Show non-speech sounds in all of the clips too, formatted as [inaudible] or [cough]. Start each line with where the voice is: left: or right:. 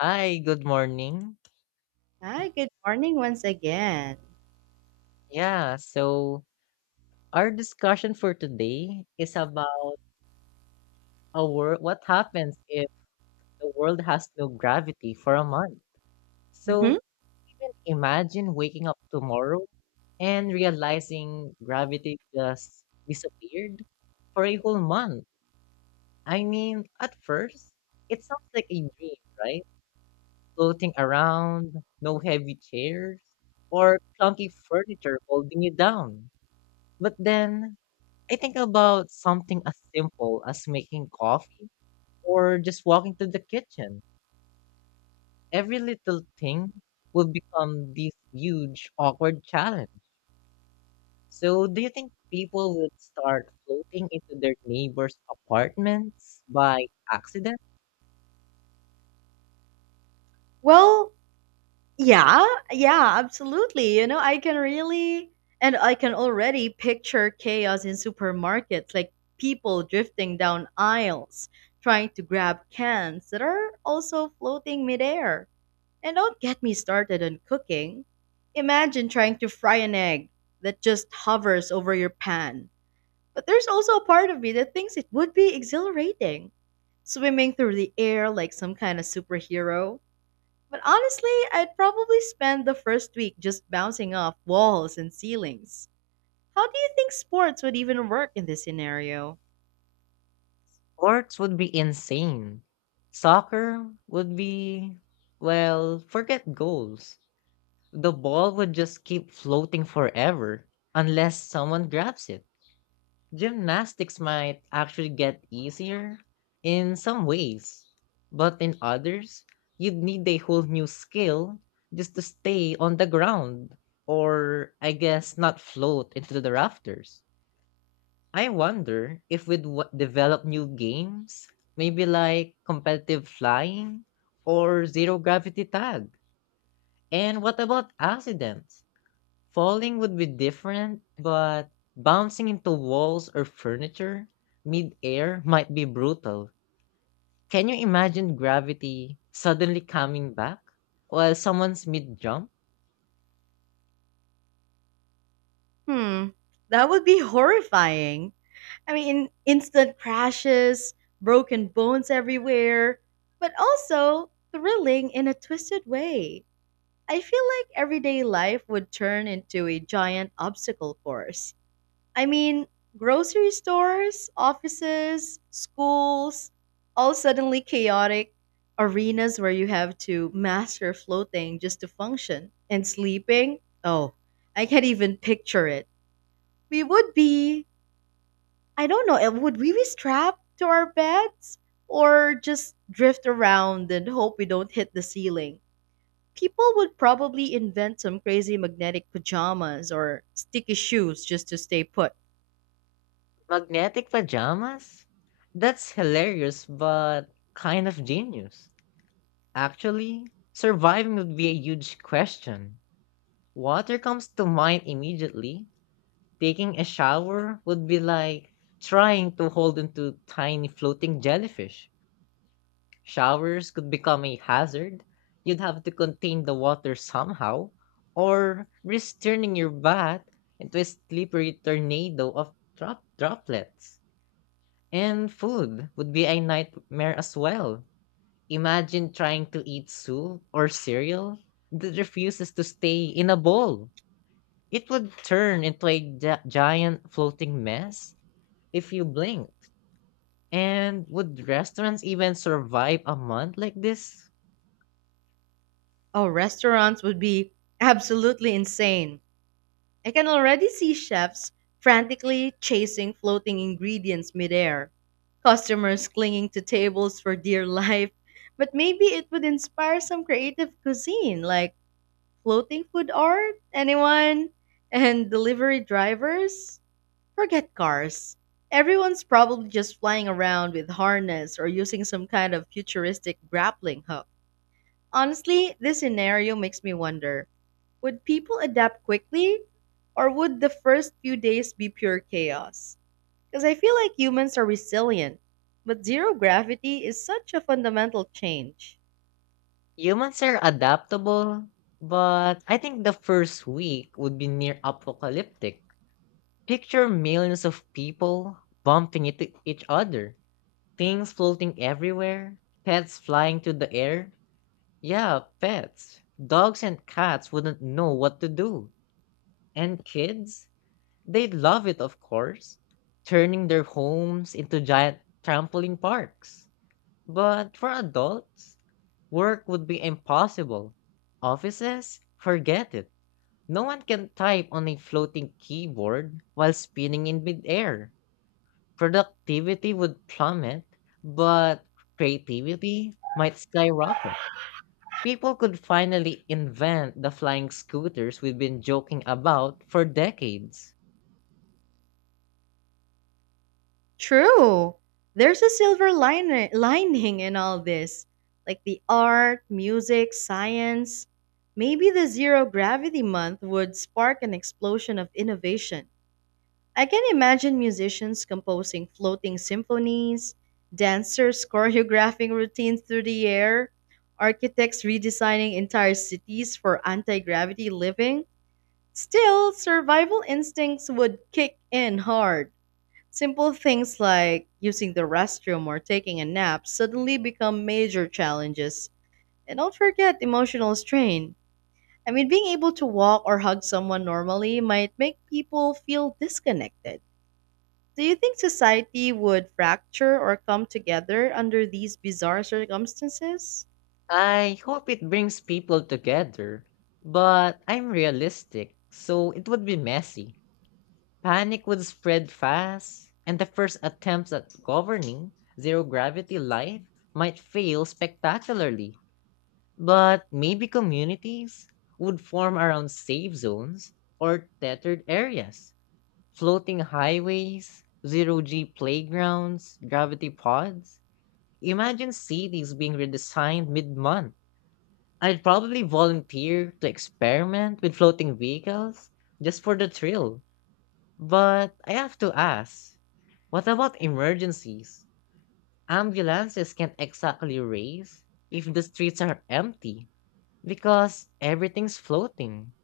left: Hi, good morning.
right: Hi, good morning once again.
left: Yeah, so our discussion for today is about a world what happens if the world has no gravity for a month.
right: hmm
left: So even imagine waking up tomorrow and realizing gravity just disappeared for a whole month. I mean, at first, it sounds like a dream, right? Floating around, no heavy chairs, or clunky furniture holding you down. But then I think about something as simple as making coffee or just walking to the kitchen. Every little thing will become this huge, awkward challenge. So, do you think people would start floating into their neighbors' apartments by accident?
right: Well, yeah, absolutely. And I can already picture chaos in supermarkets, like people drifting down aisles, trying to grab cans that are also floating midair. And don't get me started on cooking. Imagine trying to fry an egg that just hovers over your pan. But there's also a part of me that thinks it would be exhilarating, swimming through the air like some kind of superhero. But honestly, I'd probably spend the first week just bouncing off walls and ceilings. How do you think sports would even work in this scenario?
left: Sports would be insane. Soccer would be, well, forget goals. The ball would just keep floating forever unless someone grabs it. Gymnastics might actually get easier in some ways, but in others, you'd need a whole new skill just to stay on the ground, or I guess not float into the rafters. I wonder if we'd develop new games, maybe like competitive flying or zero gravity tag. And what about accidents? Falling would be different, but bouncing into walls or furniture mid-air might be brutal. Can you imagine gravity suddenly coming back while someone's mid-jump?
right: Hmm, that would be horrifying. I mean, instant crashes, broken bones everywhere, but also thrilling in a twisted way. I feel like everyday life would turn into a giant obstacle course. I mean, grocery stores, offices, schools, all suddenly chaotic arenas where you have to master floating just to function. And sleeping? Oh, I can't even picture it. We would be, I don't know, would we be strapped to our beds? Or just drift around and hope we don't hit the ceiling? People would probably invent some crazy magnetic pajamas or sticky shoes just to stay put.
left: Magnetic pajamas? That's hilarious, but kind of genius. Actually, surviving would be a huge question. Water comes to mind immediately. Taking a shower would be like trying to hold onto tiny floating jellyfish. Showers could become a hazard. You'd have to contain the water somehow, or risk turning your bath into a slippery tornado of droplets. And food would be a nightmare as well. Imagine trying to eat soup or cereal that refuses to stay in a bowl. It would turn into a giant floating mess if you blinked. And would restaurants even survive a month like this?
right: Oh, restaurants would be absolutely insane. I can already see chefs frantically chasing floating ingredients midair, customers clinging to tables for dear life. But maybe it would inspire some creative cuisine, like floating food art, anyone, and delivery drivers. Forget cars. Everyone's probably just flying around with harness or using some kind of futuristic grappling hook. Honestly, this scenario makes me wonder, would people adapt quickly, or would the first few days be pure chaos? Because I feel like humans are resilient, but zero gravity is such a fundamental change.
left: Humans are adaptable, but I think the first week would be near apocalyptic. Picture millions of people bumping into each other, things floating everywhere, pets flying to the air. Yeah, pets. Dogs and cats wouldn't know what to do. And kids, they'd love it, of course, turning their homes into giant trampoline parks. But for adults, work would be impossible. Offices? Forget it. No one can type on a floating keyboard while spinning in midair. Productivity would plummet, but creativity might skyrocket. People could finally invent the flying scooters we've been joking about for decades.
right: True. There's a silver lining in all this, like the art, music, science. Maybe the zero gravity month would spark an explosion of innovation. I can imagine musicians composing floating symphonies, dancers [laughs] choreographing routines through the air, architects redesigning entire cities for anti gravity living. Still, survival instincts would kick in hard. Simple things like using the restroom or taking a nap suddenly become major challenges. And don't forget emotional strain. I mean, being able to walk or hug someone normally might make people feel disconnected. Do you think society would fracture or come together under these bizarre circumstances?
left: I hope it brings people together, but I'm realistic, so it would be messy. Panic would spread fast, and the first attempts at governing zero gravity life might fail spectacularly. But maybe communities would form around safe zones or tethered areas, floating highways, zero G playgrounds, gravity pods. Imagine cities being redesigned mid month. I'd probably volunteer to experiment with floating vehicles just for the thrill, but I have to ask, what about emergencies? Ambulances can't exactly race if the streets are empty because everything's floating.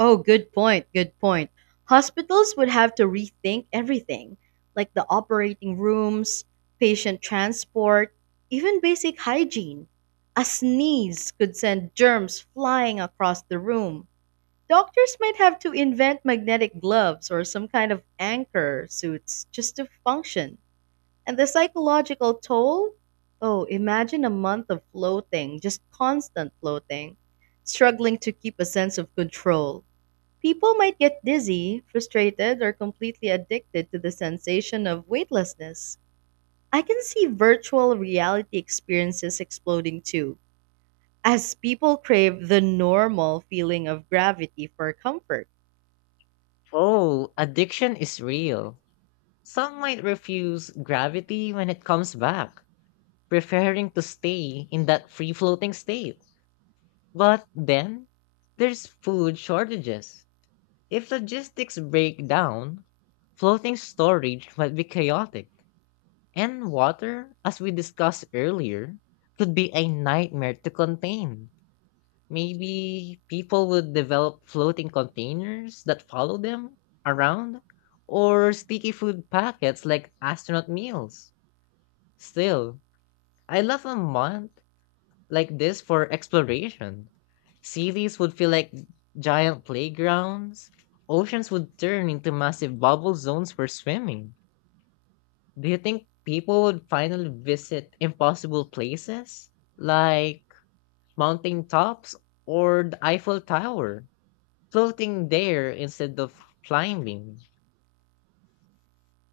right: Oh, good point, good point. Hospitals would have to rethink everything, like the operating rooms, patient transport, even basic hygiene. A sneeze could send germs flying across the room. Doctors might have to invent magnetic gloves or some kind of anchor suits just to function. And the psychological toll? Oh, imagine a month of floating, just constant floating, struggling to keep a sense of control. People might get dizzy, frustrated, or completely addicted to the sensation of weightlessness. I can see virtual reality experiences exploding too, as people crave the normal feeling of gravity for comfort.
left: Oh, addiction is real. Some might refuse gravity when it comes back, preferring to stay in that free floating state. But then, there's food shortages. If logistics break down, floating storage might be chaotic. And water, as we discussed earlier, could be a nightmare to contain. Maybe people would develop floating containers that follow them around, or sticky food packets like astronaut meals. Still, I love a month like this for exploration. Cities would feel like giant playgrounds, oceans would turn into massive bubble zones for swimming. Do you think people would finally visit impossible places like mountain tops or the Eiffel Tower, floating there instead of climbing?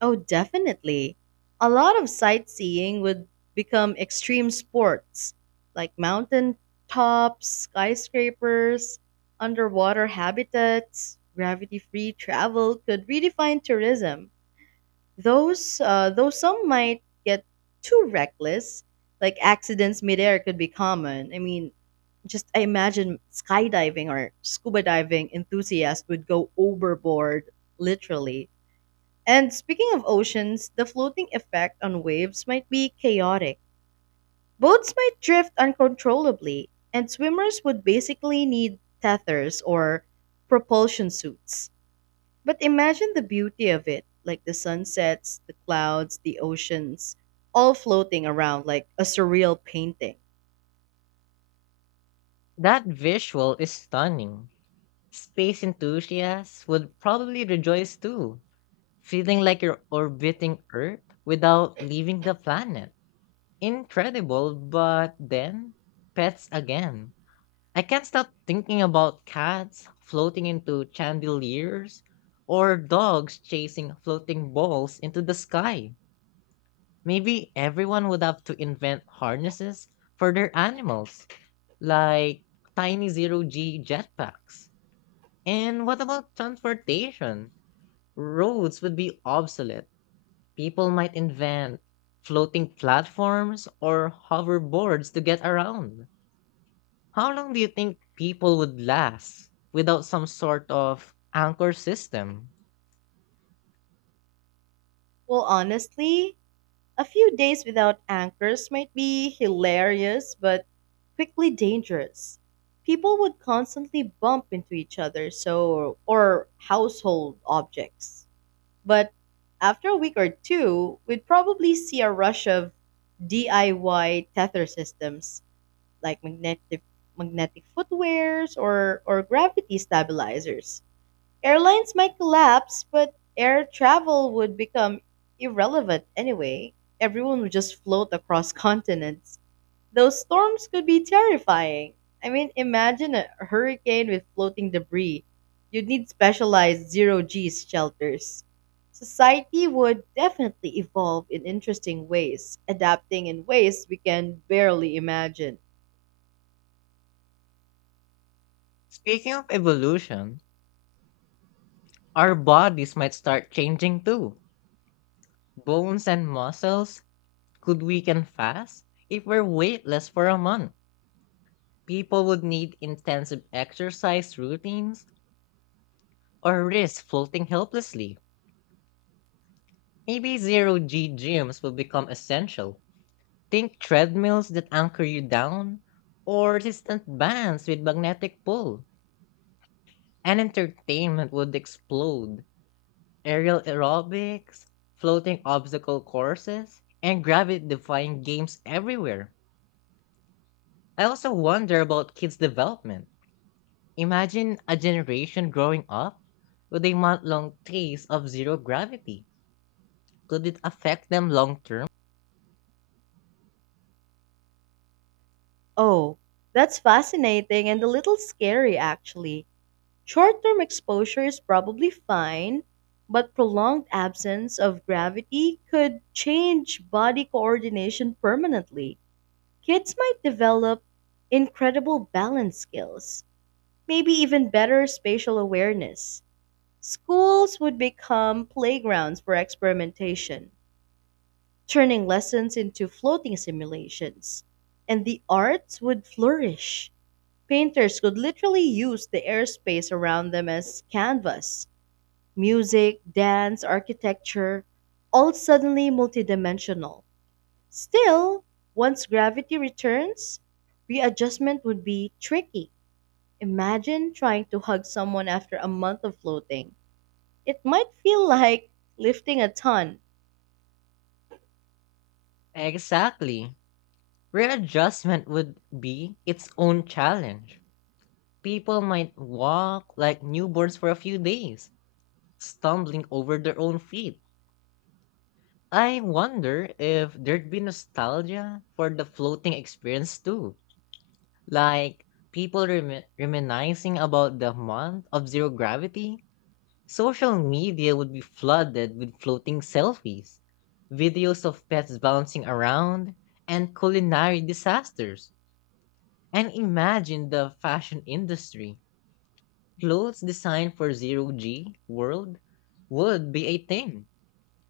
right: Oh, definitely. A lot of sightseeing would become extreme sports, like mountain tops, skyscrapers, underwater habitats. Gravity-free travel could redefine tourism. Those though some might get too reckless, like accidents midair could be common. I mean, just I imagine skydiving or scuba diving enthusiasts would go overboard, literally. And speaking of oceans, the floating effect on waves might be chaotic. Boats might drift uncontrollably, and swimmers would basically need tethers or propulsion suits. But imagine the beauty of it, like the sunsets, the clouds, the oceans, all floating around like a surreal painting.
left: That visual is stunning. Space enthusiasts would probably rejoice too, feeling like you're orbiting Earth without leaving the planet. Incredible, but then pets again. I can't stop thinking about cats floating into chandeliers or dogs chasing floating balls into the sky. Maybe everyone would have to invent harnesses for their animals, like tiny zero G jetpacks. And what about transportation? Roads would be obsolete. People might invent floating platforms or hoverboards to get around. How long do you think people would last without some sort of anchor system?
right: Well, honestly, a few days without anchors might be hilarious, but quickly dangerous. People would constantly bump into each other, so or household objects. But after a week or two, we'd probably see a rush of DIY tether systems, like magnetic footwears or gravity stabilizers. Airlines might collapse, but air travel would become irrelevant anyway. Everyone would just float across [laughs] continents. Those storms could be terrifying. I mean, imagine a hurricane with floating debris. You'd need specialized zero G shelters. Society would definitely evolve in interesting ways, adapting in ways we can barely imagine.
left: Speaking of evolution, our bodies might start changing too. Bones and muscles could weaken fast if we're weightless for a month. People would need intensive exercise routines or risk floating helplessly. Maybe zero G gyms will become essential. Think treadmills that anchor you down or resistant bands with magnetic pull, and entertainment would explode. Aerial aerobics, floating obstacle courses, and gravity defying games everywhere. I also wonder about kids' development. Imagine a generation growing up with a month long taste of zero gravity. Could it affect them long term?
right: Oh, that's fascinating and a little scary, actually. Short term exposure is probably fine, but prolonged absence of gravity could change body coordination permanently. Kids might develop incredible balance skills, maybe even better spatial awareness. Schools would become playgrounds for experimentation, turning lessons into floating simulations. And the arts would flourish. Painters could literally use the airspace around them as canvas. Music, dance, architecture, all suddenly multidimensional. Still, once gravity returns, readjustment would be tricky. Imagine trying to hug someone after a month of floating. It might feel like lifting a ton.
left: Exactly. Readjustment would be its own challenge. People might walk like newborns for a few days, stumbling over their own feet. I wonder if there'd be nostalgia for the floating experience too. Like people reminiscing about the month of zero gravity. Social media would be flooded with floating selfies, videos of pets bouncing around, and culinary disasters. And imagine the fashion industry. Clothes designed for zero G world would be a thing.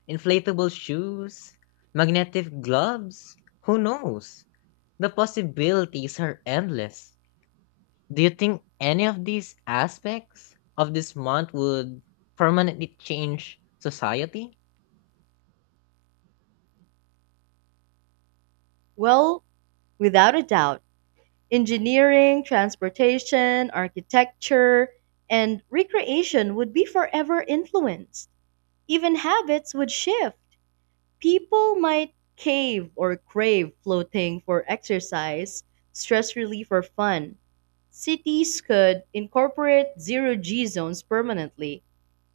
left: Inflatable shoes, magnetic gloves, who knows? The possibilities are endless. Do you think any of these aspects of this month would permanently change society?
right: Well, without a doubt, engineering, transportation, architecture, and recreation would be forever influenced. Even habits would shift. People might cave or crave floating for exercise, stress relief, or fun. Cities could incorporate zero G zones permanently,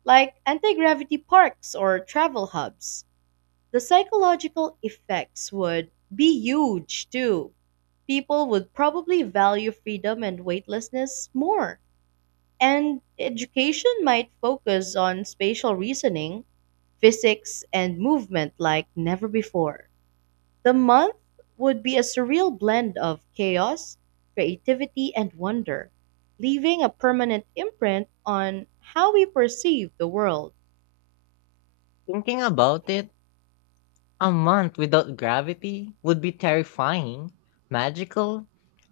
right: like anti gravity parks or travel hubs. The psychological effects would be huge too. People would probably value freedom and weightlessness more. And education might focus on spatial reasoning, physics, and movement like never before. The month would be a surreal blend of chaos, creativity, and wonder, leaving a permanent imprint on how we perceive the world.
left: Thinking about it, a month without gravity would be terrifying, magical,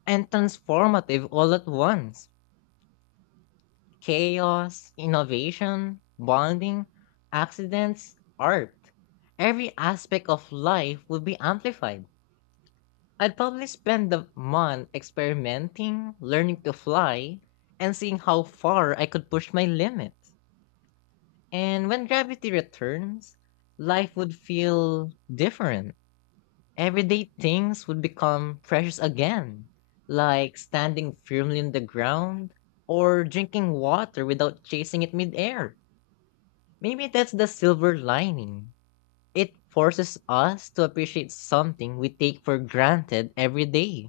left: and transformative all at once. Chaos, innovation, bonding, accidents, art. Every aspect of life would be amplified. I'd probably spend the month experimenting, learning to fly, and seeing how far I could push my limits. And when gravity returns, life would feel different. Everyday things would become precious again, like standing firmly on the ground or drinking water without chasing it midair. Maybe that's the silver lining. It forces us to appreciate something we take for granted every day.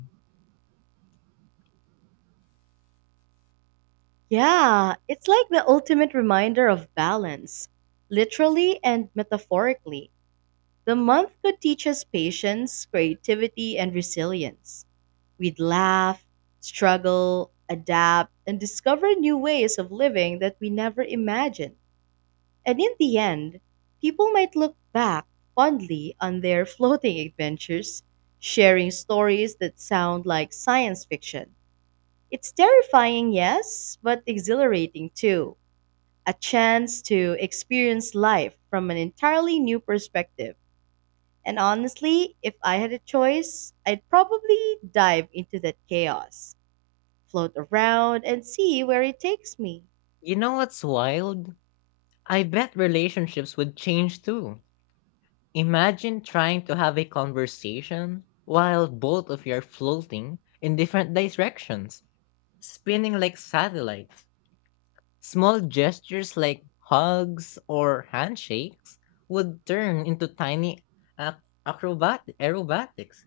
right: Yeah, it's like the ultimate reminder of balance, literally and metaphorically. The month could teach us patience, creativity, and resilience. We'd laugh, struggle, adapt, and discover new ways of living that we never imagined. And in the end, people might look back fondly on their [laughs] floating adventures, sharing stories that sound like science fiction. It's terrifying, yes, but exhilarating too. A chance to experience life from an entirely new perspective. And honestly, if I had a choice, I'd probably dive into that chaos, float around, and see where it takes me.
left: You know what's wild? I bet relationships would change too. Imagine trying to have a conversation while both of you are floating in different directions, spinning like satellites. Small gestures like hugs or handshakes would turn into tiny ac- acrobat aerobatics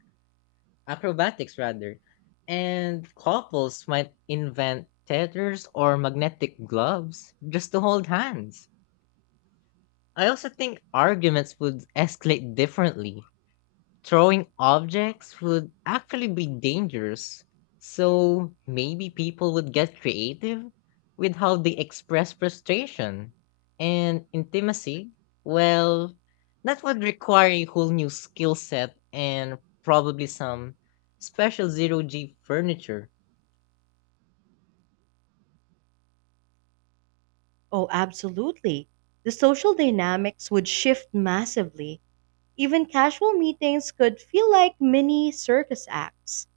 left: acrobatics rather. And couples might invent tethers or magnetic gloves just to hold hands. I also think arguments would escalate differently. Throwing objects would actually be dangerous, so maybe people would get creative with how they express frustration and intimacy. Well, that would require a whole new skill set and probably some special zero G furniture.
right: Oh, absolutely. The social dynamics would shift massively. Even casual meetings could feel like mini circus acts.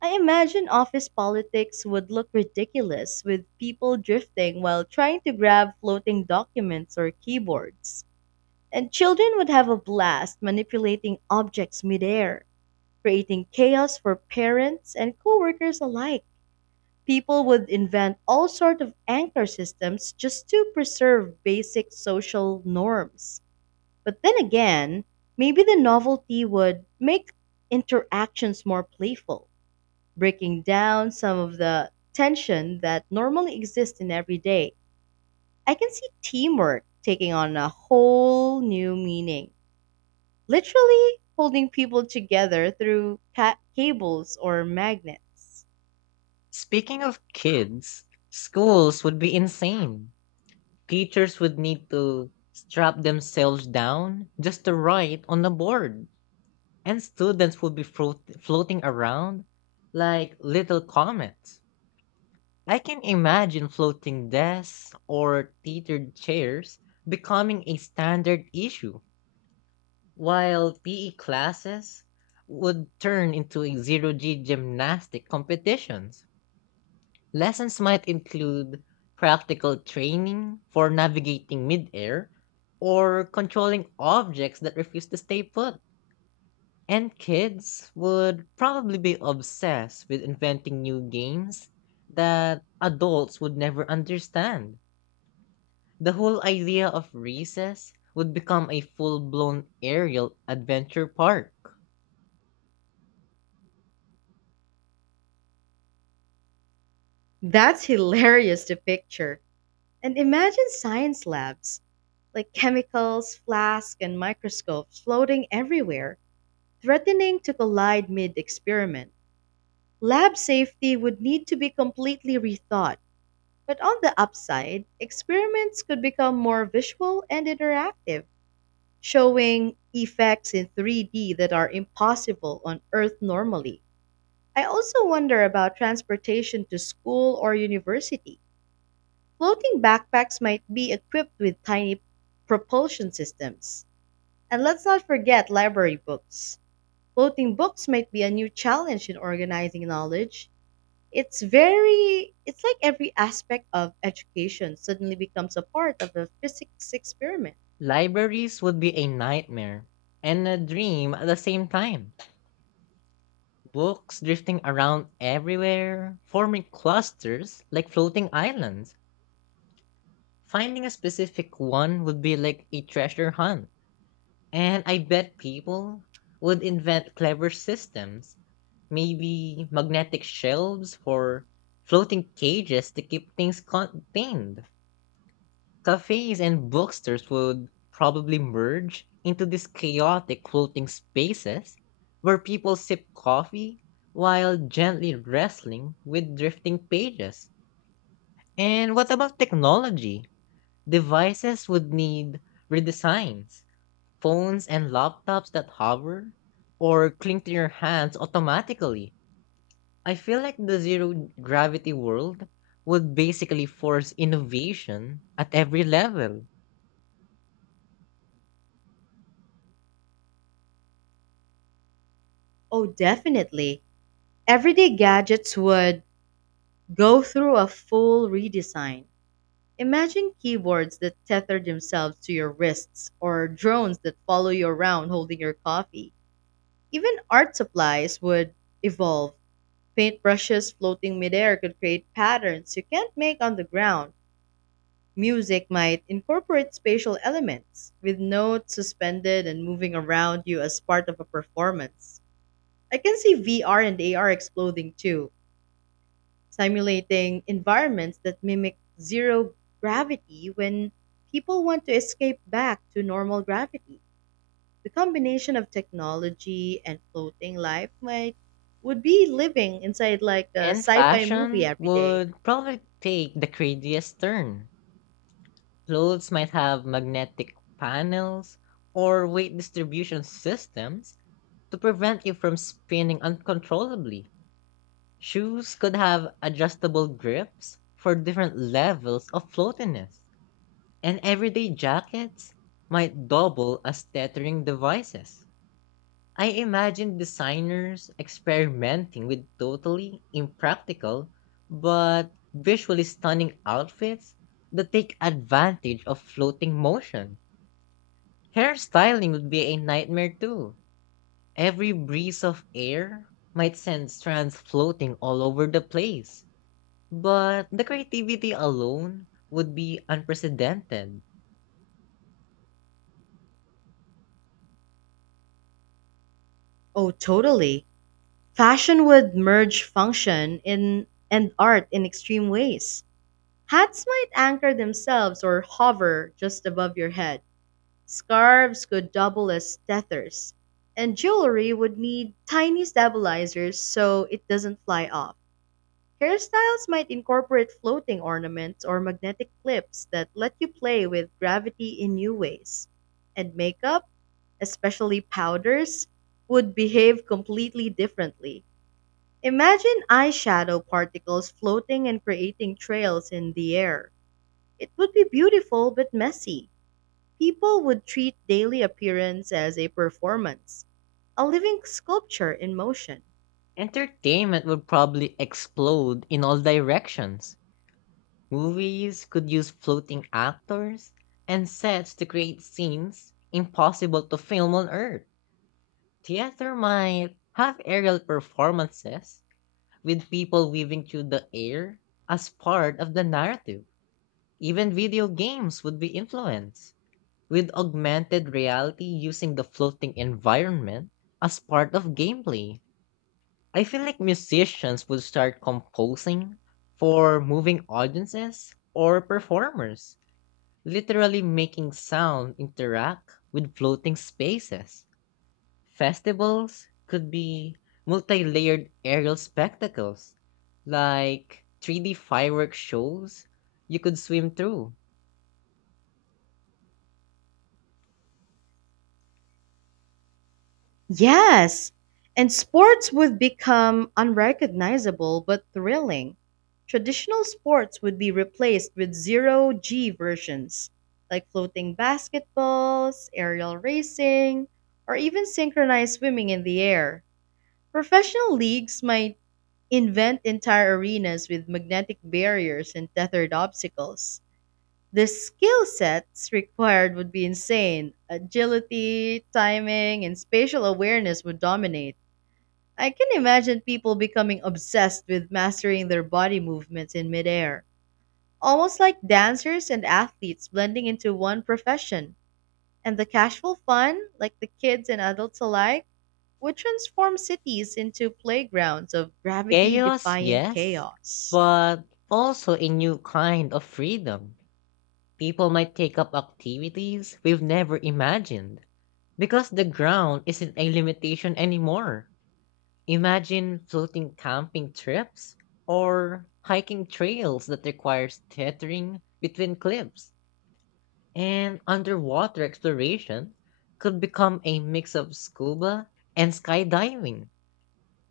right: I imagine office politics would look ridiculous with people drifting while trying to grab floating documents or keyboards. And children would have a blast manipulating objects midair, creating chaos for parents and coworkers alike. People would invent all sorts of anchor systems just to preserve basic social norms. But then again, maybe the novelty would make interactions more playful, breaking down some of the tension that normally exists in everyday. I can see teamwork taking on a whole new meaning, literally holding people together through cables or magnets.
left: Speaking of kids, schools would be insane. Teachers would need to strap themselves down just to write on the board, and students would be floating around like little comets. I can imagine floating desks or teetered chairs becoming a standard issue, while PE classes would turn into a zero G gymnastic competitions. Lessons might include practical training for navigating midair or controlling objects that refuse to stay put. And kids would probably be obsessed with inventing new games that adults would never understand. The whole idea of recess would become a full blown aerial adventure park.
right: That's hilarious to picture. And imagine science labs, like chemicals, flasks, and microscopes floating everywhere, threatening to collide mid experiment. Lab safety would need to be completely rethought, but on the upside, experiments could become more visual and interactive, showing effects in 3D that are impossible on Earth normally. I also wonder about transportation to school or university. Floating backpacks might be equipped with tiny propulsion systems. And let's not forget library books. Floating books might be a new challenge in organizing knowledge. It's like every aspect of education suddenly becomes a part of a physics experiment.
left: Libraries would be a nightmare and a dream at the same time. Books drifting around everywhere, forming clusters like floating islands. Finding a specific one would be like a treasure hunt. And I bet people would invent clever systems, maybe magnetic shelves for floating cages to keep things contained. Cafes and bookstores would probably merge into these chaotic floating spaces where people sip coffee while gently wrestling with drifting pages. And what about technology? Devices would need redesigns. Phones and laptops that hover or cling to your hands automatically. I feel like the zero gravity world would basically force innovation at every level.
right: Oh, definitely. Everyday gadgets would go through a full redesign. Imagine keyboards that tether themselves to your wrists or drones that follow you around holding your coffee. Even art supplies would evolve. Paintbrushes floating midair could create patterns you can't make on the ground. Music might incorporate spatial elements, with notes suspended and moving around you as part of a performance. I can see VR and AR exploding too, simulating environments that mimic zero gravity when people want to escape back to normal gravity. The combination of technology and floating life might would be living inside like a
left: And
right: sci-fi movie
left: fashion
right: every day.
left: would probably take the craziest turn. Clothes might have magnetic panels or weight distribution systems to prevent you from spinning uncontrollably. Shoes could have adjustable grips for different levels of floatiness. And everyday jackets might double as tethering devices. I imagine designers experimenting with totally impractical but visually stunning outfits that take advantage of floating motion. Hairstyling would be a nightmare too. Every breeze of air might send strands floating all over the place. But the creativity alone would be unprecedented.
right: Oh, totally. Fashion would merge function in and art in extreme ways. Hats might anchor themselves or hover just above your head. Scarves could double as tethers. And jewelry would need tiny stabilizers so it doesn't fly off. Hairstyles might incorporate floating ornaments or magnetic clips that let you play with gravity in new ways. And makeup, especially powders, would behave completely differently. Imagine eyeshadow particles floating and creating trails in the air. It would be beautiful but messy. People would treat daily appearance as a performance, a living sculpture in motion.
left: Entertainment would probably explode in all directions. Movies could use floating actors and sets to create scenes impossible to film on Earth. Theater might have aerial performances with people weaving through the air as part of the narrative. Even video games would be influenced, with augmented reality using the floating environment as part of gameplay. I feel like musicians would start composing for moving audiences or performers, literally making sound interact with floating spaces. Festivals could be multi layered aerial spectacles, like 3D fireworks shows you could swim through.
right: Yes, and sports would become unrecognizable but thrilling. Traditional sports would be replaced with zero G versions, like floating basketballs, aerial racing, or even synchronized swimming in the air. Professional leagues might invent entire arenas with magnetic barriers and tethered obstacles. The skill sets required would be insane. Agility, timing, and spatial awareness would dominate. I can imagine people becoming obsessed with mastering their body movements in midair, almost like dancers and athletes blending into one profession. And the casual fun, like the kids and adults alike, would transform cities into playgrounds of gravity
left: Chaos,
right: defying
left: yes,
right: chaos.
left: but also a new kind of freedom. People might take up activities we've never imagined. Because the ground isn't a limitation anymore. Imagine floating camping trips or hiking trails that requires tethering between cliffs. And underwater exploration could become a mix of scuba and skydiving,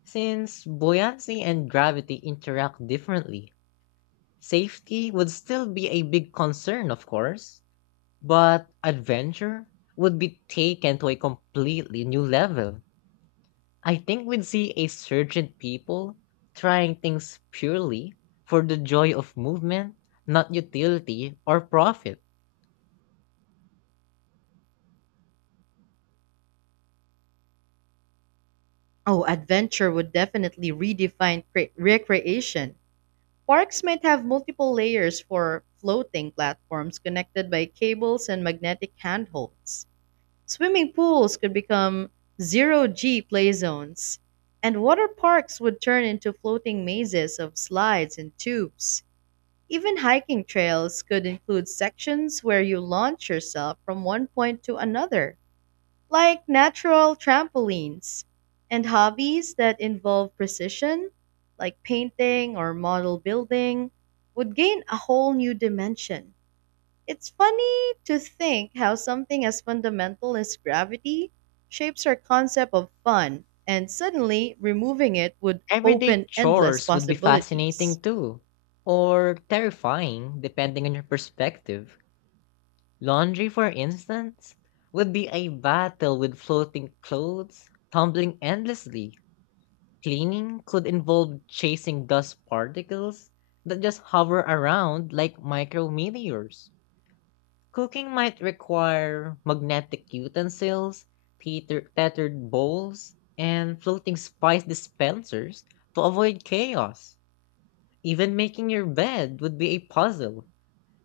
left: since buoyancy and gravity interact differently. Safety would still be a big concern, of course, but adventure would be taken to a completely new level. I think we'd see a surge in people trying things purely for the joy of movement, not utility or profit.
right: Oh, adventure would definitely redefine recreation. Parks might have multiple layers for floating platforms connected by cables and magnetic handholds. Swimming pools could become zero G play zones, and water parks would turn into floating mazes of slides and tubes. Even hiking trails could include sections where you launch yourself from one point to another, like natural trampolines. And hobbies that involve precision, like painting or model building, would gain a whole new dimension. It's funny to think how something as fundamental as gravity shapes our concept of fun, and suddenly removing it would
left: Everyday
right: open endless
left: chores would be fascinating
right: possibilities.
left: too, or terrifying depending on your perspective. Laundry, for instance, would be a battle with floating clothes, tumbling endlessly. Cleaning could involve chasing dust particles that just hover around like micrometeors. Cooking might require magnetic utensils, tethered bowls, and floating spice dispensers to avoid chaos. Even making your bed would be a puzzle,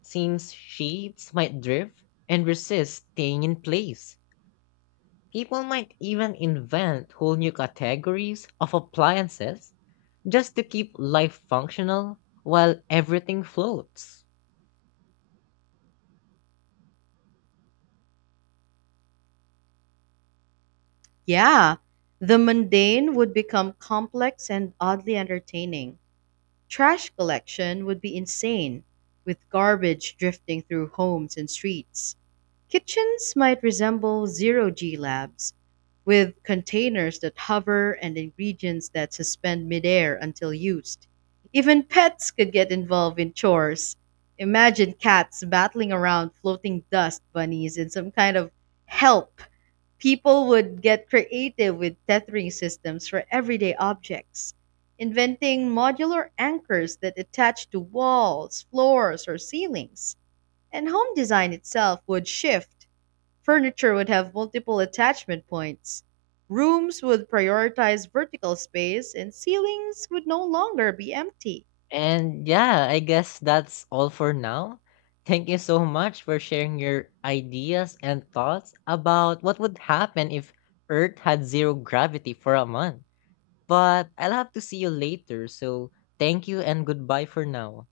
left: since sheets might drift and resist staying in place. People might even invent whole new categories of appliances just to keep life functional while everything floats.
right: Yeah, the mundane would become complex and oddly entertaining. Trash collection would be insane, with garbage drifting through homes and streets. Kitchens might resemble zero G labs, with containers that hover and ingredients that suspend midair until used. Even pets could get involved in chores. Imagine cats battling around floating dust bunnies in some kind of help. People would get creative with tethering systems for everyday objects, inventing modular anchors that attach to walls, floors, or ceilings. And home design itself would shift. Furniture would have multiple attachment points. Rooms would prioritize vertical space, and ceilings would no longer be empty.
left: And yeah, I guess that's all for now. Thank you so much for sharing your ideas and thoughts about what would happen if Earth had zero gravity for a month. But I'll have to see you later, so thank you and goodbye for now.